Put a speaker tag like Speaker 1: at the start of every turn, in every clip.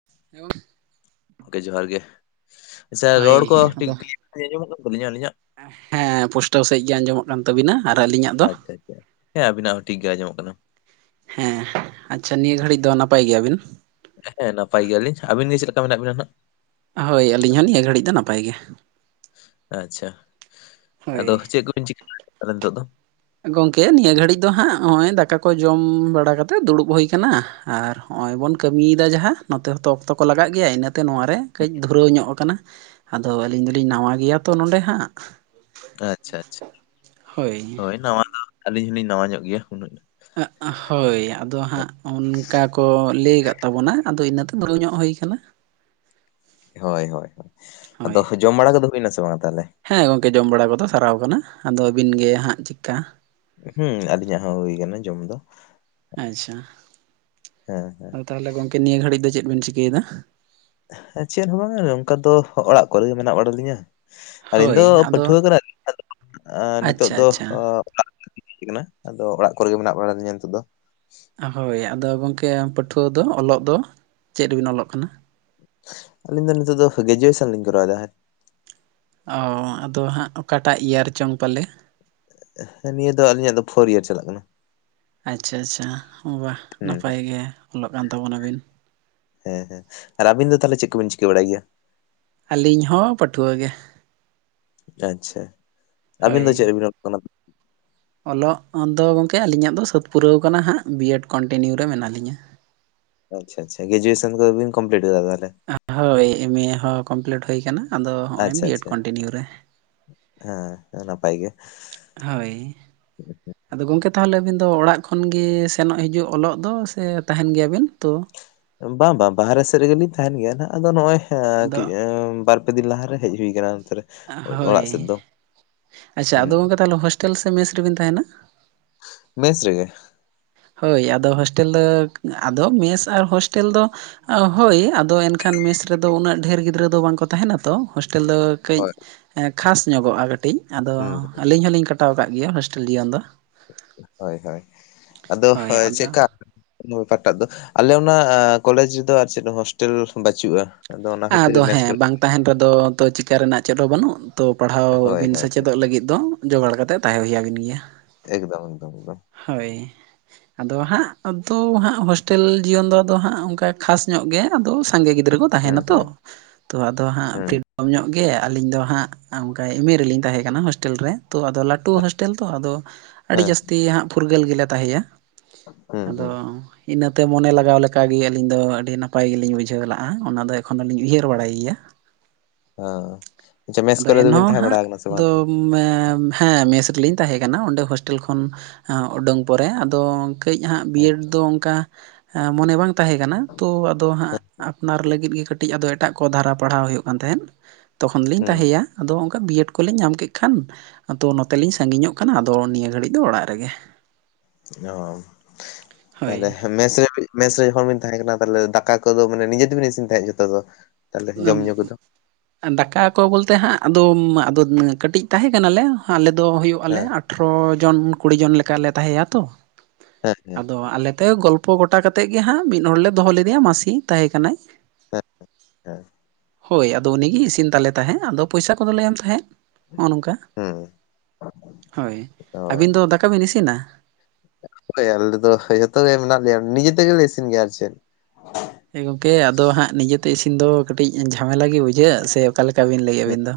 Speaker 1: [inaudible]
Speaker 2: ᱜᱚᱝᱠᱮ ᱡᱚᱦᱟᱨ ᱜᱮ, ᱟᱪᱪᱷᱟ ᱨᱚᱲ
Speaker 1: ᱦᱳᱭ
Speaker 2: ᱠᱚ [inaudible] ᱟᱸᱡᱚᱢᱚᱜ ᱠᱟᱱ ᱛᱟᱹᱞᱤᱧᱟ ᱟᱹᱞᱤᱧᱟᱜ?
Speaker 1: ᱮ ᱦᱮᱸ ᱯᱳᱥᱴᱟᱹᱣ ᱥᱟᱺᱦᱤᱡ ᱜᱮ ᱟᱸᱡᱚᱢᱚᱜ ᱠᱟᱱ ᱛᱟᱵᱤᱱᱟ ᱟᱨ ᱟᱹᱞᱤᱧᱟᱜ ᱫᱚ?
Speaker 2: ᱟᱪᱪᱷᱟ ᱟᱪᱪᱷᱟ ᱦᱮᱸ ᱟᱵᱤᱱᱟᱜ ᱦᱚᱸ ᱴᱷᱤᱠ ᱜᱮ ᱟᱸᱚᱢᱚᱜ ᱠᱟᱱᱟ᱾
Speaker 1: ᱦᱮᱸ ᱟᱪᱪᱷᱟ ᱱᱤᱭᱟᱹ ᱜᱷᱟᱹᱲᱤᱡ ᱫᱚ ᱱᱟᱯᱟᱭ ᱜᱮᱭᱟᱵᱤᱱ?
Speaker 2: ᱦᱮᱸ ᱱᱟᱯᱟᱭ ᱜᱮᱭᱟᱞᱤᱧ, ᱟᱹᱵᱤᱱ ᱜᱮ ᱪᱮᱫ ᱞᱮᱠᱟ ᱢᱮᱱᱟᱜ ᱵᱤᱱᱟ ᱱᱟᱜ?
Speaker 1: ᱦᱳᱭ ᱟᱹᱞᱤᱧ ᱦᱚᱸ ᱱᱤᱭᱟᱹ ᱜᱷᱟᱹᱲᱤᱡ ᱫᱚ ᱱᱟᱯᱟᱭ ᱜᱮ᱾
Speaker 2: ᱟᱪᱪᱷᱟ
Speaker 1: ᱦᱳᱭ
Speaker 2: ᱟᱫᱚ ᱪᱮᱫ ᱠᱚᱵᱤᱱ ᱪᱤᱠᱟᱹ [inaudible] ᱛᱟᱞᱦᱮ ᱱᱤᱛᱚᱜ ᱫᱚ?
Speaker 1: ᱜᱚᱝᱠᱮ ᱱᱤᱭᱟᱹ ᱜᱷᱟᱹᱲᱤᱡ ᱫᱚ ᱦᱟᱸᱜ ᱦᱚᱸᱜᱼᱚᱭ ᱫᱟᱠᱟ ᱠᱚ ᱡᱚᱢ ᱵᱟᱲᱟ ᱠᱛᱮ ᱫᱩᱲᱩᱵ ᱦᱩᱭ ᱠᱟᱱᱟ᱾ ᱟᱨ ᱦᱚᱸᱜᱼᱚᱭ ᱵᱚᱱ ᱠᱟᱹᱢᱤᱭᱮᱫᱟ ᱡᱟᱦᱟᱸ ᱱᱚᱛᱮ ᱦᱚᱸᱛᱚ ᱚᱠᱛᱚ ᱠᱚ ᱞᱟᱜᱟᱜ ᱜᱮᱭᱟ ᱤᱱᱟᱹ ᱛᱮ ᱱᱚᱣᱟᱨᱮ ᱠᱟᱹᱡ ᱫᱷᱩᱨᱟᱹᱣ ᱧᱚᱜ ᱟᱠᱟᱱᱟ, ᱟᱫᱚ ᱟᱹᱞᱤᱧ ᱫᱚᱞᱤᱧ ᱱᱟᱣᱟ ᱜᱮᱭᱟ ᱛᱚ ᱱᱚᱸᱰᱮ ᱦᱟᱸᱜ᱾
Speaker 2: ᱟᱪᱪᱷᱟ ᱟᱪᱪᱷᱟ, ᱦᱳᱭ ᱱᱟᱣᱟ ᱫᱚ ᱟᱹᱞᱤᱧ ᱦᱚᱸᱞᱤᱧ ᱱᱟᱣᱟ ᱧᱚᱜ ᱜᱮᱭᱟ, ᱩᱱᱟᱹᱜ
Speaker 1: ᱮᱸᱜ ᱦᱳᱭ ᱟᱫᱚ ᱦᱟᱸᱜ ᱚᱱᱠᱟ ᱠᱚ ᱞᱮᱭ ᱠᱟᱜ ᱛᱟᱵᱚᱱᱟ ᱟᱫᱚ ᱤᱱᱟᱹ ᱛᱮ ᱫᱷᱩᱨᱟᱹᱣ ᱧᱚᱜ ᱦᱩᱭ ᱠᱟᱱᱟ᱾
Speaker 2: ᱦᱳᱭ ᱦᱳᱭ ᱦᱳᱭ,
Speaker 1: ᱦᱳᱭ
Speaker 2: ᱟᱫᱚ ᱡᱚᱢ ᱵᱟᱲᱟ ᱠᱚᱫᱚ ᱦᱩᱭᱱᱟ ᱥᱮ ᱵᱟᱝ ᱛᱟᱦᱞᱮ?
Speaker 1: ᱦᱮᱸ ᱜᱚᱝᱠᱮ ᱡᱚᱢ ᱵᱟᱲᱟ ᱠᱚᱫᱚ ᱥᱟᱨᱟᱣ ᱠᱟᱱᱟ, ᱟᱫᱚ ᱟᱹᱵᱤᱱ ᱜᱮ ᱦᱟᱸᱜ ᱪᱮᱫᱠᱟ?
Speaker 2: ᱦᱩᱸ ᱟᱹᱞᱤᱧᱟᱜ ᱦᱚᱸ ᱦᱩᱭ ᱠᱟᱱᱟ ᱡᱚᱢ ᱫᱚ᱾
Speaker 1: ᱟᱪᱪᱷᱟ,
Speaker 2: ᱦᱮᱸ
Speaker 1: ᱟᱫᱚ ᱛᱟᱦᱚᱞᱮ ᱜᱚᱝᱠᱮ ᱱᱤᱭᱟᱹ ᱜᱷᱟᱹᱲᱤᱡ ᱫᱚ ᱪᱮᱫ ᱵᱮᱱ ᱪᱤᱠᱟᱹᱭᱮᱫᱟ?
Speaker 2: ᱪᱮᱫ ᱦᱚᱸ ᱵᱟᱝᱟ ᱱᱚᱝᱠᱟ ᱫᱚ ᱚᱲᱟᱜ ᱠᱚᱨᱮ ᱜᱮ ᱢᱮᱱᱟᱜ ᱵᱟᱲᱟ ᱞᱤᱧᱟ᱾ ᱟᱹᱞᱤᱧ
Speaker 1: ᱦᱳᱭ
Speaker 2: ᱫᱚ
Speaker 1: ᱟᱫᱚ
Speaker 2: ᱯᱟᱹᱴᱷᱩᱣᱟᱹ [inaudible] ᱟ ᱱᱤᱛᱳᱜ
Speaker 1: ᱟᱪᱪᱷᱟ
Speaker 2: ᱫᱚ
Speaker 1: ᱟᱪᱪᱷᱟ
Speaker 2: [inaudible] [inaudible] ᱠᱟᱱᱟ ᱟᱫᱚ ᱚᱲᱟᱜ ᱠᱚᱨᱮ ᱜᱮ ᱢᱮᱱᱟᱜ ᱵᱟᱲᱟ ᱞᱤᱧᱟ ᱱᱤᱛᱚᱜ ᱫᱚ᱾
Speaker 1: ᱦᱳᱭ ᱟᱫᱚ ᱜᱚᱝᱠᱮ ᱯᱟᱹᱴᱷᱩᱣᱟᱹ ᱫᱚ ᱚᱞᱚᱜ ᱫᱚ ᱪᱮᱫ ᱨᱮᱵᱤᱱ ᱚᱞᱚᱜ ᱠᱟᱱᱟ?
Speaker 2: ᱟᱹᱞᱤᱧ ᱫᱚ ᱱᱤᱛᱳᱜ ᱫᱚ ᱜᱮᱡᱩᱭᱮᱥᱮᱱ ᱞᱤᱧ ᱠᱚᱨᱟᱣ ᱮᱫᱟ᱾
Speaker 1: ᱚ ᱟᱫᱚ ᱦᱟᱸᱜ ᱚᱠᱟᱴᱟᱜ ᱤᱭᱟᱨ ᱪᱚᱝ ᱯᱟᱞᱮ?
Speaker 2: ᱦᱮᱸ ᱱᱤᱭᱟᱹ ᱫᱚ ᱟᱹᱞᱤᱧᱟᱜ ᱫᱚ ᱯᱷᱳᱨ ᱤᱭᱟᱨ ᱪᱟᱞᱟᱜ ᱠᱟᱱᱟ᱾
Speaker 1: ᱟᱪᱪᱷᱟ ᱟᱪᱪᱷᱟ ᱵᱟᱦ
Speaker 2: ᱦᱩᱸ ᱦᱩᱸ
Speaker 1: ᱱᱟᱯᱟᱭ ᱜᱮ ᱚᱞᱚᱜ ᱠᱟᱱ ᱛᱟᱵᱚᱱᱟᱵᱤᱱ᱾
Speaker 2: ᱦᱮᱸ ᱦᱮᱸ ᱟᱨ ᱟᱹᱵᱤᱱ ᱫᱚ ᱛᱟᱦᱞᱮ ᱪᱮᱫ ᱠᱚᱵᱤᱱ ᱪᱤᱠᱟᱹ ᱵᱟᱲᱟᱭ ᱜᱮᱭᱟ?
Speaker 1: ᱟᱹᱞᱤᱧ ᱦᱚᱸ ᱯᱟᱹᱴᱷᱣᱟᱹ ᱜᱮ᱾
Speaker 2: ᱟᱪᱪᱷᱟ ᱟᱹᱵᱤᱱ
Speaker 1: ᱦᱳᱭ
Speaker 2: ᱫᱚ ᱪᱮᱫ ᱨᱮᱵᱤᱱ [inaudible] ᱠᱟᱱᱟ?
Speaker 1: ᱚᱞᱚᱜ ᱫᱚ ᱜᱚᱝᱠᱮ ᱟᱹᱞᱤᱧᱟᱜ ᱫᱚ ᱥᱟᱹᱛ ᱯᱩᱨᱟᱹᱣ ᱠᱟᱱᱟ ᱦᱟᱸᱜ ᱵᱤ ᱮᱰ ᱠᱚᱱᱴᱤᱱᱤᱭᱩ ᱨᱮ ᱢᱮᱱᱟᱜ ᱞᱤᱧᱟᱹ᱾
Speaker 2: ᱟᱪᱪᱷᱟ ᱪᱷᱟ ᱜᱮᱡᱩᱭᱮᱥᱮᱱ ᱠᱚᱫᱚ ᱵᱤᱱ ᱠᱚᱢᱯᱞᱤᱴ ᱠᱟᱫᱟᱢ ᱛᱟᱦᱞᱮ?
Speaker 1: ᱚ ᱦᱳᱭ ᱮᱢ ᱮ ᱦᱚᱸ ᱠᱚᱢᱯᱞᱤᱴ ᱦᱩᱭ ᱠᱟᱱᱟ ᱟᱫᱚ ᱦᱚᱸᱜᱼᱚᱭ
Speaker 2: ᱟᱪᱪᱷᱟ
Speaker 1: ᱵᱤ ᱮᱰ
Speaker 2: ᱟᱪᱪᱷᱟ
Speaker 1: ᱠᱚᱱᱴᱤᱱᱤᱭᱩ ᱨᱮ᱾
Speaker 2: ᱦᱮᱸ ᱛᱚ ᱱᱟᱯᱟᱭ ᱜᱮ᱾
Speaker 1: ᱦᱳᱭ ᱟᱫᱚ ᱜᱚᱢᱠᱮ ᱛᱟᱦᱚᱞᱮ ᱟᱹᱵᱤᱱ ᱫᱚ ᱚᱲᱟᱜ ᱠᱷᱚᱱ ᱜᱮ ᱥᱮᱱᱚᱜ ᱦᱤᱡᱩᱜ ᱚᱞᱚᱜ ᱫᱚ ᱥᱮ ᱛᱟᱦᱮᱱ ᱜᱮᱭᱟᱵᱤᱱ ᱛᱚ᱾
Speaker 2: ᱵᱟᱝ ᱵᱟᱝ ᱵᱟᱦᱨᱮ ᱥᱮᱫ ᱨᱮᱜᱮᱞᱤᱧ ᱛᱟᱦᱮᱱ ᱜᱮᱭᱟ ᱱᱟᱜ ᱟᱫᱚ ᱱᱚᱜᱼᱚᱭ
Speaker 1: ᱟᱫᱚ
Speaker 2: ᱵᱟᱨ ᱯᱟᱨᱯᱮ ᱫᱤᱱ ᱞᱟᱦᱮ ᱨᱮ ᱦᱮᱡ ᱦᱩᱭ ᱟᱠᱟᱱᱟ ᱚᱱᱛᱮ ᱨᱮ
Speaker 1: ᱦᱳᱭ
Speaker 2: ᱚᱲᱟᱜ ᱥᱮᱫ ᱫᱚ
Speaker 1: ᱟᱪᱪᱷᱟ
Speaker 2: ᱦᱩᱸ
Speaker 1: ᱟᱫᱚ ᱜᱚᱢᱠᱮ
Speaker 2: ᱦᱩᱸ
Speaker 1: ᱛᱟᱦᱚᱞᱮ ᱦᱳᱥᱴᱮᱞ ᱥᱮ ᱢᱮᱥ ᱨᱮᱵᱤᱱ ᱛᱟᱦᱮᱱᱟ᱾
Speaker 2: ᱢᱮᱥᱨᱮᱜᱮ᱾
Speaker 1: ᱦᱳᱭ ᱟᱫᱚ ᱦᱳᱥᱴᱮᱞ ᱫᱚ ᱟᱫᱚ ᱢᱮᱥ ᱟᱨ ᱦᱳᱥᱴᱮᱞ ᱫᱚ ᱦᱳᱭ ᱟᱫᱚ ᱮᱱᱠᱷᱟᱱᱼᱼᱼ ᱠᱷᱟᱱ ᱢᱮᱥ ᱨᱮᱫᱚ ᱩᱱᱟᱹᱜ ᱰᱷᱮᱨ ᱜᱤᱫᱽᱨᱟᱹ ᱫᱚ ᱵᱟᱝᱠᱚ ᱛᱟᱦᱮᱱᱟ ᱛᱚ ᱦᱳᱥᱴᱮᱞ ᱫᱚ ᱠᱟᱹᱡᱼᱼᱼ
Speaker 2: ᱦᱳᱭ
Speaker 1: ᱠᱷᱟᱥ ᱧᱚᱜᱚᱜᱼᱟ ᱠᱟᱹᱴᱤᱡ ᱟᱫᱚ
Speaker 2: ᱦᱩᱸ
Speaker 1: ᱟᱹᱞᱤᱧ ᱦᱚᱞᱤᱧ ᱠᱟᱴᱟᱣ ᱟᱠᱟᱫ ᱜᱮᱭᱟ ᱦᱳᱥᱴᱮᱞ ᱡᱤᱭᱚᱱ ᱫᱚᱼᱼ
Speaker 2: ᱦᱳᱭ ᱦᱳᱭ ᱟᱫᱚ ᱦᱳᱭ ᱪᱮᱫᱠᱟ ᱚᱠᱟᱴᱟᱜ ᱫᱚ ᱟᱞᱮ ᱚᱱᱟ ᱠᱚᱞᱮᱡᱽ ᱨᱮᱫᱚ ᱟᱨ ᱪᱮᱫ ᱦᱳᱥᱴᱮᱞ ᱵᱟᱹᱪᱩᱜᱼᱟ᱾ ᱟᱫᱚ ᱚᱱᱟ ᱠᱷᱟᱹᱛᱤᱨ
Speaker 1: ᱟᱫᱚ
Speaker 2: ᱢᱮᱥ
Speaker 1: ᱦᱮᱸ
Speaker 2: ᱠᱚᱨᱮ
Speaker 1: ᱵᱟᱝ ᱛᱟᱦᱮᱱ ᱨᱮᱫᱚ ᱛᱚ ᱪᱤᱠᱟᱹ ᱨᱮᱱᱟᱜ ᱪᱮᱫ ᱦᱚᱸ ᱵᱟᱹᱱᱩᱜ᱾ ᱛᱚ
Speaker 2: ᱦᱳᱭ
Speaker 1: ᱯᱟᱲᱦᱟᱣᱵᱤᱱ
Speaker 2: ᱦᱳᱭ ᱦᱳᱭ
Speaker 1: ᱥᱮᱪᱮᱫᱚᱜ ᱞᱟᱹᱜᱤᱫ ᱫᱚ ᱡᱚᱜᱟᱲ ᱠᱟᱛᱮ ᱛᱟᱦᱮᱸ ᱦᱩᱭ ᱟᱵᱤᱱ ᱜᱮᱭᱟ᱾
Speaker 2: ᱮᱠᱫᱚᱢ ᱮᱠᱫᱚᱢ ᱮᱠᱫᱚᱢ᱾
Speaker 1: ᱦᱳᱭ ᱟᱫᱚ ᱦᱟᱸᱜ ᱟᱫᱚ ᱦᱟᱸᱜ ᱦᱳᱥᱴᱮᱞ ᱡᱤᱭᱚᱱ ᱫᱚ ᱟᱫᱚ ᱦᱟᱸᱜ ᱚᱱᱠᱟ ᱠᱷᱟᱥ ᱧᱚᱜ ᱜᱮ ᱟᱫᱚ ᱥᱟᱸᱜᱮ ᱜᱤᱫᱽᱨᱟᱹ ᱠᱚᱼᱼᱺ
Speaker 2: ᱦᱩᱸ
Speaker 1: ᱛᱟᱦᱮᱱᱟᱛᱚ
Speaker 2: ᱦᱩᱸ
Speaker 1: ᱛᱚ ᱟᱫᱚ ᱦᱟᱸᱜ
Speaker 2: ᱦᱩᱸ
Speaker 1: ᱯᱷᱨᱤᱰᱚᱢ ᱠᱚᱢ ᱧᱚᱜ ᱜᱮ ᱟᱹᱞᱤᱧ ᱫᱚ ᱦᱟᱸᱜ᱾ ᱚᱱᱠᱟ ᱮᱢᱮᱨᱞᱤᱧ ᱛᱟᱦᱮᱸ ᱠᱟᱱᱟ ᱦᱳᱥᱴᱮᱞ ᱨᱮ ᱛᱚ ᱟᱫᱚ ᱞᱟᱹᱴᱩ ᱦᱳᱥᱴᱮᱞ ᱛᱚ ᱟᱫᱚᱼᱼᱼ ᱟᱹᱰᱤ
Speaker 2: ᱦᱮᱸ
Speaker 1: ᱡᱟᱹᱥᱛᱤ ᱦᱟᱸᱜ ᱯᱷᱩᱨᱜᱟᱹᱞ ᱜᱮ ᱞᱮ ᱛᱟᱦᱮᱜᱼᱟ
Speaker 2: ᱦᱩᱸ ᱦᱩᱸ
Speaker 1: ᱟᱫᱚᱼᱼᱺ ᱤᱱᱟᱹᱛᱮ ᱢᱚᱱᱮ ᱞᱟᱜᱟᱣ ᱞᱮᱠᱟᱜᱮ ᱟᱹᱞᱤᱧ ᱫᱚ ᱟᱹᱰᱤ ᱱᱟᱯᱟᱭ ᱜᱮᱞᱤᱧ ᱵᱩᱡᱷᱟᱹᱣ ᱞᱮᱫᱟᱜᱼᱟ ᱚᱱᱟ ᱫᱚ ᱮᱠᱷᱚᱱ ᱫᱚᱞᱤᱧ ᱩᱭᱦᱟᱹᱨ ᱵᱟᱲᱟᱭ ᱜᱮᱭᱟ᱾ [inaudible]
Speaker 2: ᱦ ᱟᱪᱪᱷᱟ ᱢᱮᱥ
Speaker 1: ᱟᱫᱚ
Speaker 2: ᱠᱚᱨᱮ ᱫᱚᱵᱤᱱ
Speaker 1: ᱮᱱᱦᱚᱸ
Speaker 2: ᱛᱟᱦᱮᱸ
Speaker 1: ᱦᱟᱸᱜ
Speaker 2: ᱵᱟᱲᱟ ᱠᱟᱱᱟ ᱥᱮ ᱵᱟᱝ᱾
Speaker 1: ᱟᱫᱚ ᱦᱮᱸ ᱢᱮᱥ ᱨᱮᱞᱤᱧ ᱛᱟᱦᱮᱸ ᱠᱟᱱᱟ ᱚᱸᱰᱮ ᱦᱳᱥᱴᱮᱞ ᱠᱷᱚᱱ ᱩᱰᱟᱹᱝ ᱯᱚᱨᱮ ᱟᱫᱚ ᱠᱟᱹᱡ ᱦᱟᱸᱜ ᱵᱤᱭᱮᱰ
Speaker 2: ᱟᱪᱪᱷᱟ
Speaker 1: ᱫᱚ ᱚᱱᱠᱟ᱾ ᱢᱚᱱᱮ ᱵᱟᱝ ᱛᱟᱦᱮᱸ ᱠᱟᱱᱟ ᱛᱚ ᱟᱫᱚ ᱦᱟᱸᱜ ᱟᱯᱱᱟᱨ ᱞᱟᱹᱜᱤᱫ ᱜᱮ ᱠᱟᱹᱴᱤᱡ ᱟᱫᱚ ᱮᱴᱟᱜ ᱠᱚ ᱫᱷᱟᱨᱟ ᱯᱟᱲᱦᱟᱣ ᱦᱩᱭᱩᱜ ᱠᱟᱱ ᱛᱟᱦᱮᱸᱫ᱾ ᱛᱚᱠᱷᱚᱱ ᱞᱤᱧ
Speaker 2: ᱦᱩᱸ
Speaker 1: ᱛᱟᱦᱮᱭᱟ᱾ ᱟᱫᱚ ᱚᱱᱠᱟ ᱵᱤᱭᱮᱰ ᱠᱚᱞᱤᱮᱧ ᱧᱟᱢ ᱠᱮᱫ ᱠᱷᱟᱱ ᱟᱫᱚ ᱱᱚᱛᱮᱞᱤᱧ ᱥᱟᱺᱜᱤᱧᱚᱜ ᱠᱟᱱᱟ ᱟᱫᱚ ᱱᱤᱭᱟᱹ ᱜᱷᱟᱹᱲᱤᱡᱼᱼ ᱤᱧ ᱫᱚ ᱚᱲᱟᱜ ᱨᱮᱜᱮ᱾
Speaker 2: ᱚ
Speaker 1: ᱦᱳᱭ
Speaker 2: ᱛᱟᱦᱞᱮ ᱢᱮᱥ ᱨᱮᱢᱼᱼ ᱢᱮᱥ ᱨᱮ ᱡᱚᱠᱚᱱ ᱵᱤᱱ ᱛᱟᱦᱮᱸ ᱠᱟᱱᱟ ᱛᱟᱦᱚᱞᱮ ᱫᱟᱠᱟ ᱠᱚᱫᱚ ᱢᱟᱱᱮ ᱱᱤᱡᱮ ᱛᱮᱵᱤᱱ ᱤᱥᱤᱱ ᱛᱟᱦᱮᱸᱫ ᱡᱚᱛᱚ ᱫᱚ᱾ ᱛᱟᱦᱚᱞᱮ ᱡᱚᱢ ᱧᱩ ᱠᱚᱫᱚ
Speaker 1: ᱦᱩᱸᱼᱼᱼ ᱫᱟᱠᱟ ᱠᱚ ᱵᱚᱞᱛᱮ ᱦᱟᱸᱜ ᱟᱫᱚ ᱟᱫᱚ ᱠᱟᱹᱴᱤᱡ ᱛᱟᱦᱮᱸ ᱠᱟᱱᱟᱞᱮ ᱟᱞᱮ ᱫᱚ ᱦᱩᱭᱩᱜ ᱟᱞᱮ
Speaker 2: ᱦᱮᱸ
Speaker 1: ᱾ ᱚ ᱡᱚᱱ ᱠᱩᱲᱤ ᱡᱚᱱ ᱞᱮᱠᱟᱞᱮ ᱛᱟᱦᱮᱸ ᱟ ᱛᱚ
Speaker 2: ᱦᱮᱸ ᱦᱮᱸ
Speaker 1: ᱟᱫᱚ ᱟᱞᱮ ᱫᱚ ᱜᱚᱞᱚᱼᱼ ᱯᱷᱚ ᱜᱚᱴᱟ ᱠᱟᱛᱮᱫ ᱜᱮ ᱦᱟᱸᱜ ᱢᱤᱫ ᱦᱚᱲ ᱞᱮ ᱫᱚᱦᱚ ᱞᱮᱫᱮᱭᱟ ᱢᱟᱸᱥᱤ ᱛᱟᱦᱮᱸ ᱠᱟᱱᱟᱭ᱾
Speaker 2: [inaudible]
Speaker 1: ᱦᱳᱭ ᱟᱫᱚ ᱩᱱᱤ ᱜᱮ ᱤᱥᱤᱱ ᱛᱟᱞᱮ ᱛᱟᱦᱮᱸᱫ ᱟᱫᱚ ᱯᱚᱭᱥᱟ ᱠᱚᱫᱚ ᱞᱮ ᱮᱢ ᱛᱟᱦᱮᱸᱫ ᱱᱚᱜᱼᱚᱭ ᱱᱚᱝᱠᱟ᱾
Speaker 2: ᱦᱩᱸ
Speaker 1: ᱦᱳᱭ
Speaker 2: ᱚ
Speaker 1: ᱟᱹᱵᱤᱱ ᱫᱚ ᱫᱟᱠᱟ ᱵᱤᱱ ᱤᱥᱤᱱᱟ᱾
Speaker 2: ᱦᱳᱭ ᱟᱞᱮ ᱫᱚ ᱥᱮᱭ ᱡᱚᱛᱚ ᱜᱮ ᱢᱮᱱᱟᱜ ᱞᱮᱭᱟ ᱱᱤᱡᱮ ᱛᱮᱜᱮ ᱞᱮ ᱤᱥᱤᱱ ᱜᱮᱭᱟ ᱟᱨ ᱪᱮᱫᱼᱼ
Speaker 1: ᱦᱮᱸ ᱜᱚᱢᱠᱮ ᱟᱫᱚ ᱦᱟᱸᱜ ᱱᱤᱡᱮ ᱛᱮ ᱤᱥᱤᱱ ᱫᱚ ᱠᱟᱹᱴᱤᱡ ᱡᱷᱟᱢᱮᱞᱟ ᱜᱮ ᱵᱩᱡᱷᱟᱹᱜᱼᱟ ᱥᱮ ᱚᱠᱟ ᱞᱮᱠᱟ ᱵᱤᱱ ᱞᱟᱹᱭᱮᱫ ᱟᱵᱤᱱ
Speaker 2: ᱦᱩᱸ
Speaker 1: ᱫᱚ᱾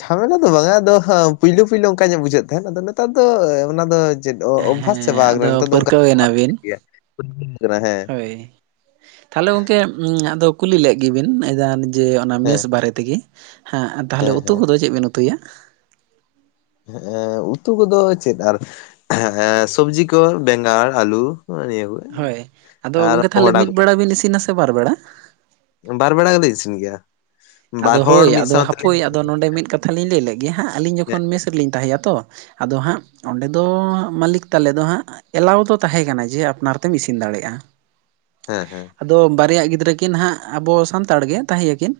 Speaker 2: ᱡᱷᱟᱢᱮᱞᱟ ᱫᱚ ᱵᱟᱝᱟ ᱟᱫᱚ ᱯᱳᱭᱞᱳ ᱯᱳᱭᱞᱳ ᱚᱱᱠᱟ ᱜᱮ ᱵᱩᱡᱷᱟᱹᱜ ᱛᱟᱦᱮᱸᱱ ᱟᱫᱚ ᱱᱮᱛᱟᱨ ᱫᱚ ᱚᱱᱟ ᱫᱚ᱾ ᱪᱮᱫ ᱚᱵᱷᱟᱥ ᱪᱟᱵᱟ
Speaker 1: ᱦᱮᱸ
Speaker 2: ᱟᱠᱟᱱᱟ
Speaker 1: ᱟᱫᱚ
Speaker 2: ᱱᱤᱛᱚᱜ ᱫᱚ ᱚᱱᱠᱟ
Speaker 1: ᱯᱟᱹᱨᱠᱟᱹᱣ ᱮᱱᱟᱵᱤᱱ
Speaker 2: ᱦᱮᱸ᱾
Speaker 1: ᱛᱟᱦᱞᱮ ᱜᱚᱝᱠᱮ ᱟᱫᱚ ᱠᱩᱞᱤ ᱞᱮᱜ ᱜᱮᱵᱤᱱ ᱡᱮ ᱚᱱᱟ ᱢᱮᱥ
Speaker 2: ᱦᱮᱸ
Speaker 1: ᱵᱟᱨᱮ ᱛᱮᱜᱮ᱾ ᱦᱮᱸ ᱛᱟᱦᱚᱞᱮ ᱩᱛᱩ ᱠᱚᱫᱚ ᱪᱮᱫ ᱵᱤᱱ ᱩᱛᱩᱭᱟ᱾
Speaker 2: ᱦᱮᱸ ᱩᱛᱩ ᱠᱚᱫᱚ ᱪᱮᱫ ᱟᱨ᱾ ᱥᱚᱵᱽᱡᱤ ᱠᱚ ᱵᱮᱸᱜᱟᱲ ᱟᱞᱩ ᱱᱤᱭᱟᱹ ᱠᱚ᱾
Speaker 1: ᱦᱳᱭ ᱟᱫᱚ
Speaker 2: ᱟᱨ
Speaker 1: ᱜᱚᱢᱠᱮ ᱛᱟᱦᱚᱞᱮ
Speaker 2: ᱠᱚᱸᱦᱰᱟ
Speaker 1: ᱢᱤᱫ
Speaker 2: ᱠᱚ
Speaker 1: ᱵᱮᱲᱟ ᱵᱤᱱ ᱤᱥᱤᱱᱟᱥᱮ ᱵᱟᱨ ᱵᱮᱲᱟ?
Speaker 2: ᱵᱟᱨ ᱵᱮᱲᱟ ᱜᱮᱞᱤᱧ ᱤᱥᱤᱱ ᱜᱮᱭᱟ᱾ ᱵᱟᱨ
Speaker 1: ᱟᱫᱚ
Speaker 2: ᱦᱚᱲ
Speaker 1: ᱦᱳᱭ
Speaker 2: ᱢᱤᱫ
Speaker 1: ᱟᱫᱚ
Speaker 2: ᱥᱟᱶ
Speaker 1: ᱦᱟᱯᱳᱭ
Speaker 2: ᱛᱮᱞᱤᱧ
Speaker 1: ᱟᱫᱚ ᱱᱚᱸᱰᱮ ᱢᱤᱫ ᱠᱟᱛᱷᱟ ᱞᱤᱧ ᱞᱟᱹᱭ ᱞᱮᱜᱮ ᱦᱟᱸᱜ ᱟᱞᱤᱧ ᱡᱚᱠᱷᱚᱱ ᱢᱮᱥ ᱨᱮᱞᱤᱧ ᱛᱟᱦᱮᱸ ᱭᱟᱛᱚ ᱟᱫᱚ ᱦᱟᱸᱜ ᱚᱸᱰᱮ ᱫᱚ ᱢᱟᱹᱞᱤᱠ ᱛᱟᱞᱮ ᱫᱚ ᱦᱟᱸᱜ ᱮᱞᱟᱣ ᱫᱚ ᱛᱟᱦᱮᱸ ᱠᱟᱱᱟ ᱡᱮ ᱟᱯᱱᱟᱨ ᱛᱮᱢ ᱤᱥᱤᱱ ᱫᱟᱲᱮᱭᱟᱜᱼᱟ᱾
Speaker 2: ᱦᱮ‍ᱸ ᱦᱮᱸ᱾
Speaker 1: ᱟᱫᱚ ᱵᱟᱨᱭᱟ ᱜᱤᱫᱽᱨᱟᱹ ᱠᱤᱱ ᱱᱟᱦᱟᱸᱜ ᱟᱵᱚ ᱥᱟᱱᱛᱟᱲ ᱜᱮ ᱛᱟᱦᱮᱸ ᱭᱟᱠᱤᱱ